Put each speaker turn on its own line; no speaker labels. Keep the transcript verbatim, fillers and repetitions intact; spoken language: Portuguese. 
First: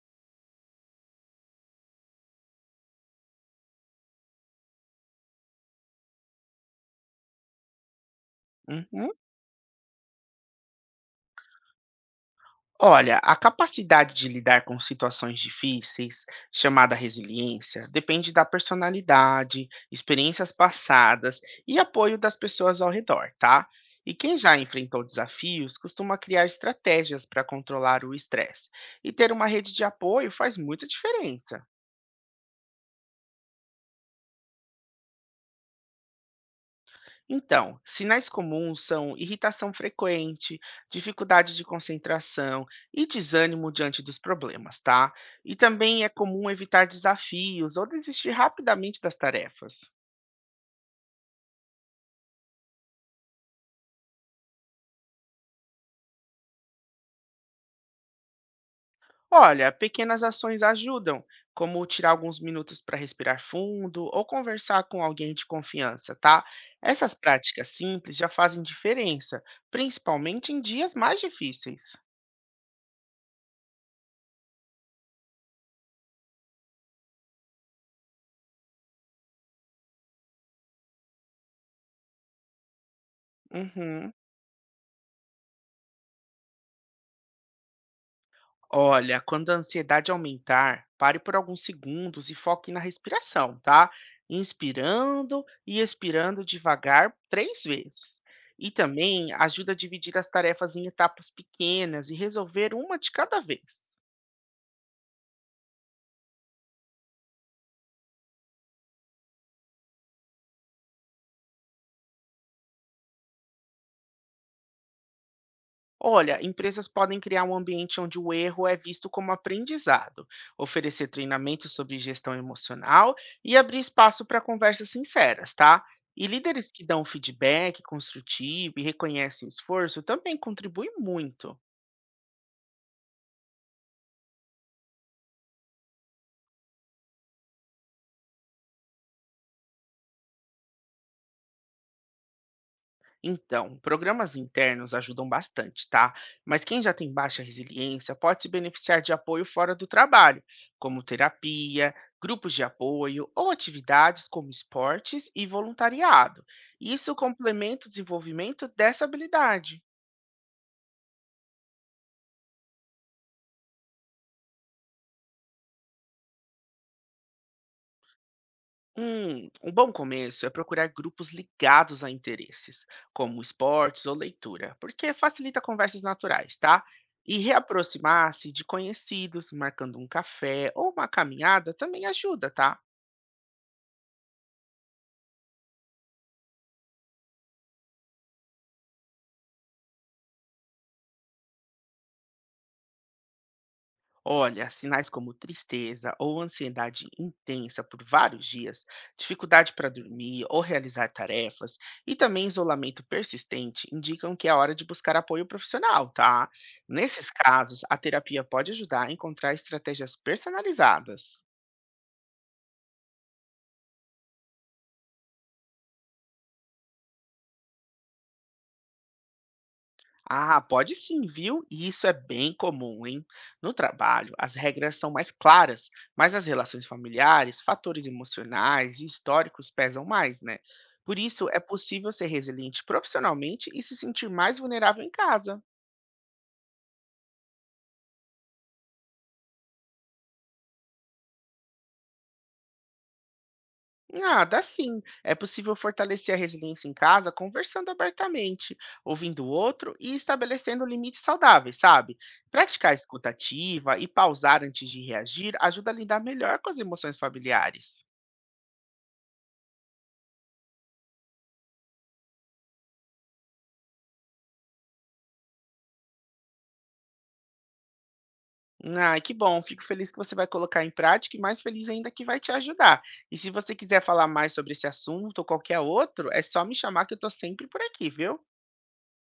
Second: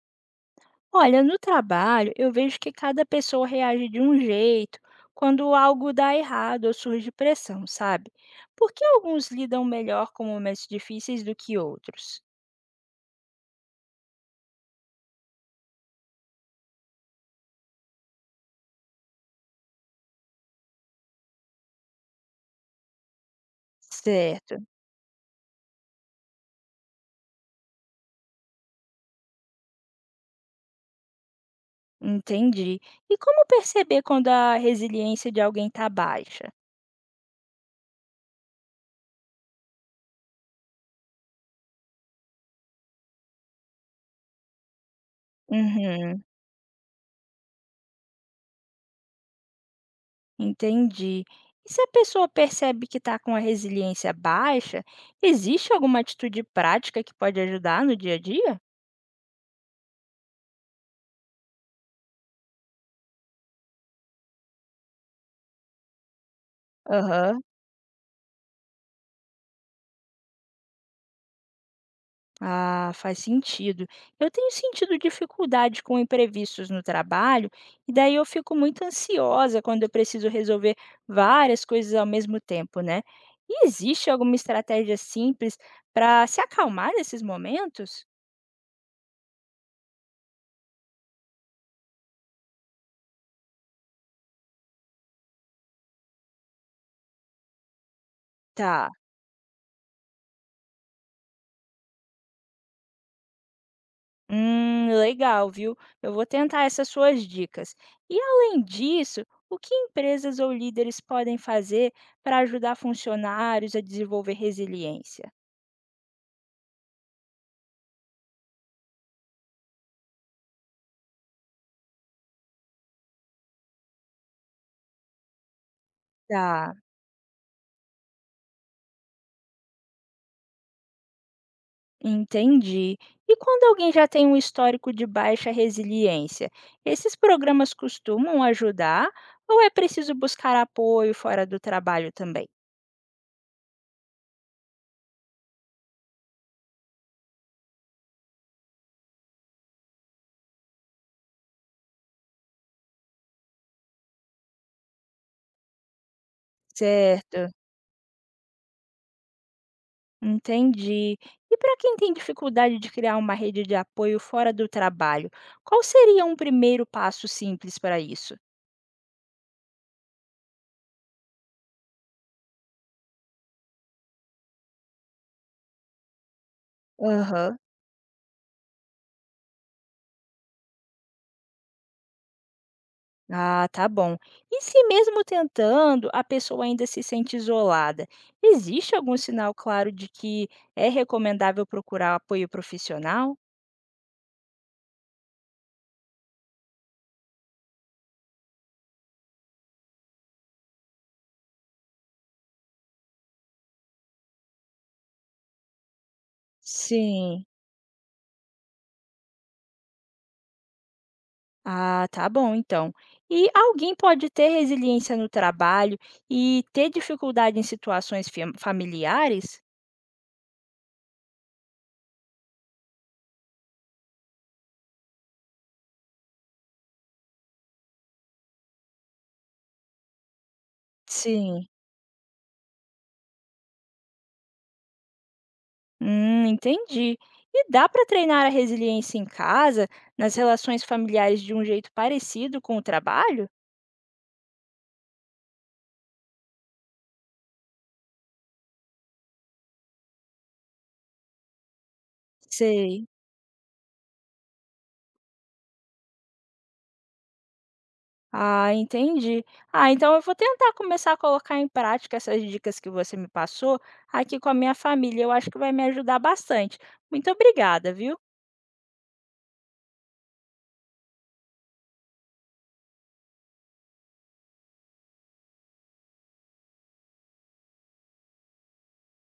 Olha, no trabalho, eu vejo que cada pessoa reage de um jeito quando algo dá errado ou surge pressão, sabe? Por que
Uhum.
alguns lidam melhor com momentos difíceis do que outros?
Olha, a capacidade de lidar com situações difíceis, chamada resiliência, depende da personalidade, experiências passadas e apoio das pessoas ao redor, tá? E quem
Certo,
já enfrentou desafios costuma criar estratégias para controlar o estresse. E ter uma rede de apoio faz muita diferença.
entendi. E como perceber quando a resiliência de alguém está baixa?
Então, sinais comuns são irritação frequente, dificuldade de concentração e desânimo diante dos problemas, tá? E também é
Uhum,
comum evitar desafios ou desistir rapidamente das tarefas.
entendi. E se a pessoa percebe que está com a resiliência baixa, existe alguma atitude prática que pode ajudar no dia a dia?
Olha, pequenas ações ajudam, como tirar alguns minutos para respirar fundo ou conversar com alguém de confiança, tá? Essas
Aham.
práticas simples já fazem diferença, principalmente em dias mais difíceis.
Ah, faz sentido. Eu tenho sentido dificuldade com imprevistos no trabalho, e daí eu fico muito ansiosa quando eu preciso resolver várias coisas ao mesmo tempo, né? E existe
Uhum.
alguma estratégia simples para se acalmar nesses momentos?
Olha, quando a ansiedade aumentar, pare por alguns segundos e foque na respiração, tá? Inspirando e expirando devagar três vezes. E
Tá.
também ajuda a dividir as tarefas em etapas pequenas e resolver uma de cada vez.
Hum, legal, viu? Eu vou tentar essas suas dicas. E além disso, o que empresas ou líderes podem fazer para ajudar funcionários a desenvolver resiliência?
Olha, empresas podem criar um ambiente onde o erro é visto como aprendizado, oferecer treinamento sobre gestão emocional e abrir espaço para conversas sinceras, tá? E líderes
Tá.
que dão feedback construtivo e reconhecem o esforço também contribuem muito.
Entendi. E quando alguém já tem um histórico de baixa resiliência, esses programas costumam ajudar ou é preciso buscar apoio fora do trabalho também?
Então, programas internos ajudam bastante, tá? Mas quem já tem baixa resiliência pode se beneficiar de apoio fora do trabalho, como terapia, grupos de apoio ou atividades como esportes e voluntariado. Isso
Certo,
complementa o desenvolvimento dessa habilidade.
entendi. E para quem tem dificuldade de criar uma rede de apoio fora do trabalho, qual seria um primeiro passo simples para isso?
Hum, um bom começo é procurar grupos ligados a interesses, como esportes ou leitura, porque facilita conversas naturais, tá? E
Aham.
reaproximar-se de conhecidos, marcando um café ou uma caminhada também ajuda, tá?
Ah, tá bom. E se mesmo tentando, a pessoa ainda se sente isolada, existe algum sinal claro de que é recomendável procurar apoio profissional?
Olha, sinais como tristeza ou ansiedade intensa por vários dias, dificuldade para dormir ou realizar tarefas e também isolamento persistente indicam que é hora de buscar apoio profissional, tá? Nesses
Sim.
casos, a terapia pode ajudar a encontrar estratégias personalizadas.
Ah, tá bom, então. E alguém pode ter resiliência no trabalho e ter dificuldade em situações fam- familiares?
Ah, pode sim, viu? E isso é bem comum, hein? No trabalho, as regras são mais claras, mas as relações familiares, fatores emocionais e históricos pesam mais, né? Por isso, é
Sim.
possível ser resiliente profissionalmente e se sentir mais vulnerável em casa.
Hum, entendi. E dá para treinar a resiliência em casa, nas relações familiares de um jeito parecido com o trabalho?
Ah, dá sim. É possível fortalecer a resiliência em casa conversando abertamente, ouvindo o outro e estabelecendo limites saudáveis, sabe? Praticar a
Sei.
escuta ativa e pausar antes de reagir ajuda a lidar melhor com as emoções familiares.
Ah, entendi. Ah, então eu vou tentar começar a colocar em prática essas dicas que você me passou aqui com a minha família. Eu acho que vai me ajudar bastante. Muito obrigada, viu?
Ah, que bom. Fico feliz que você vai colocar em prática e mais feliz ainda que vai te ajudar. E se você quiser falar mais sobre esse assunto ou qualquer outro, é só me chamar que eu estou sempre por aqui, viu?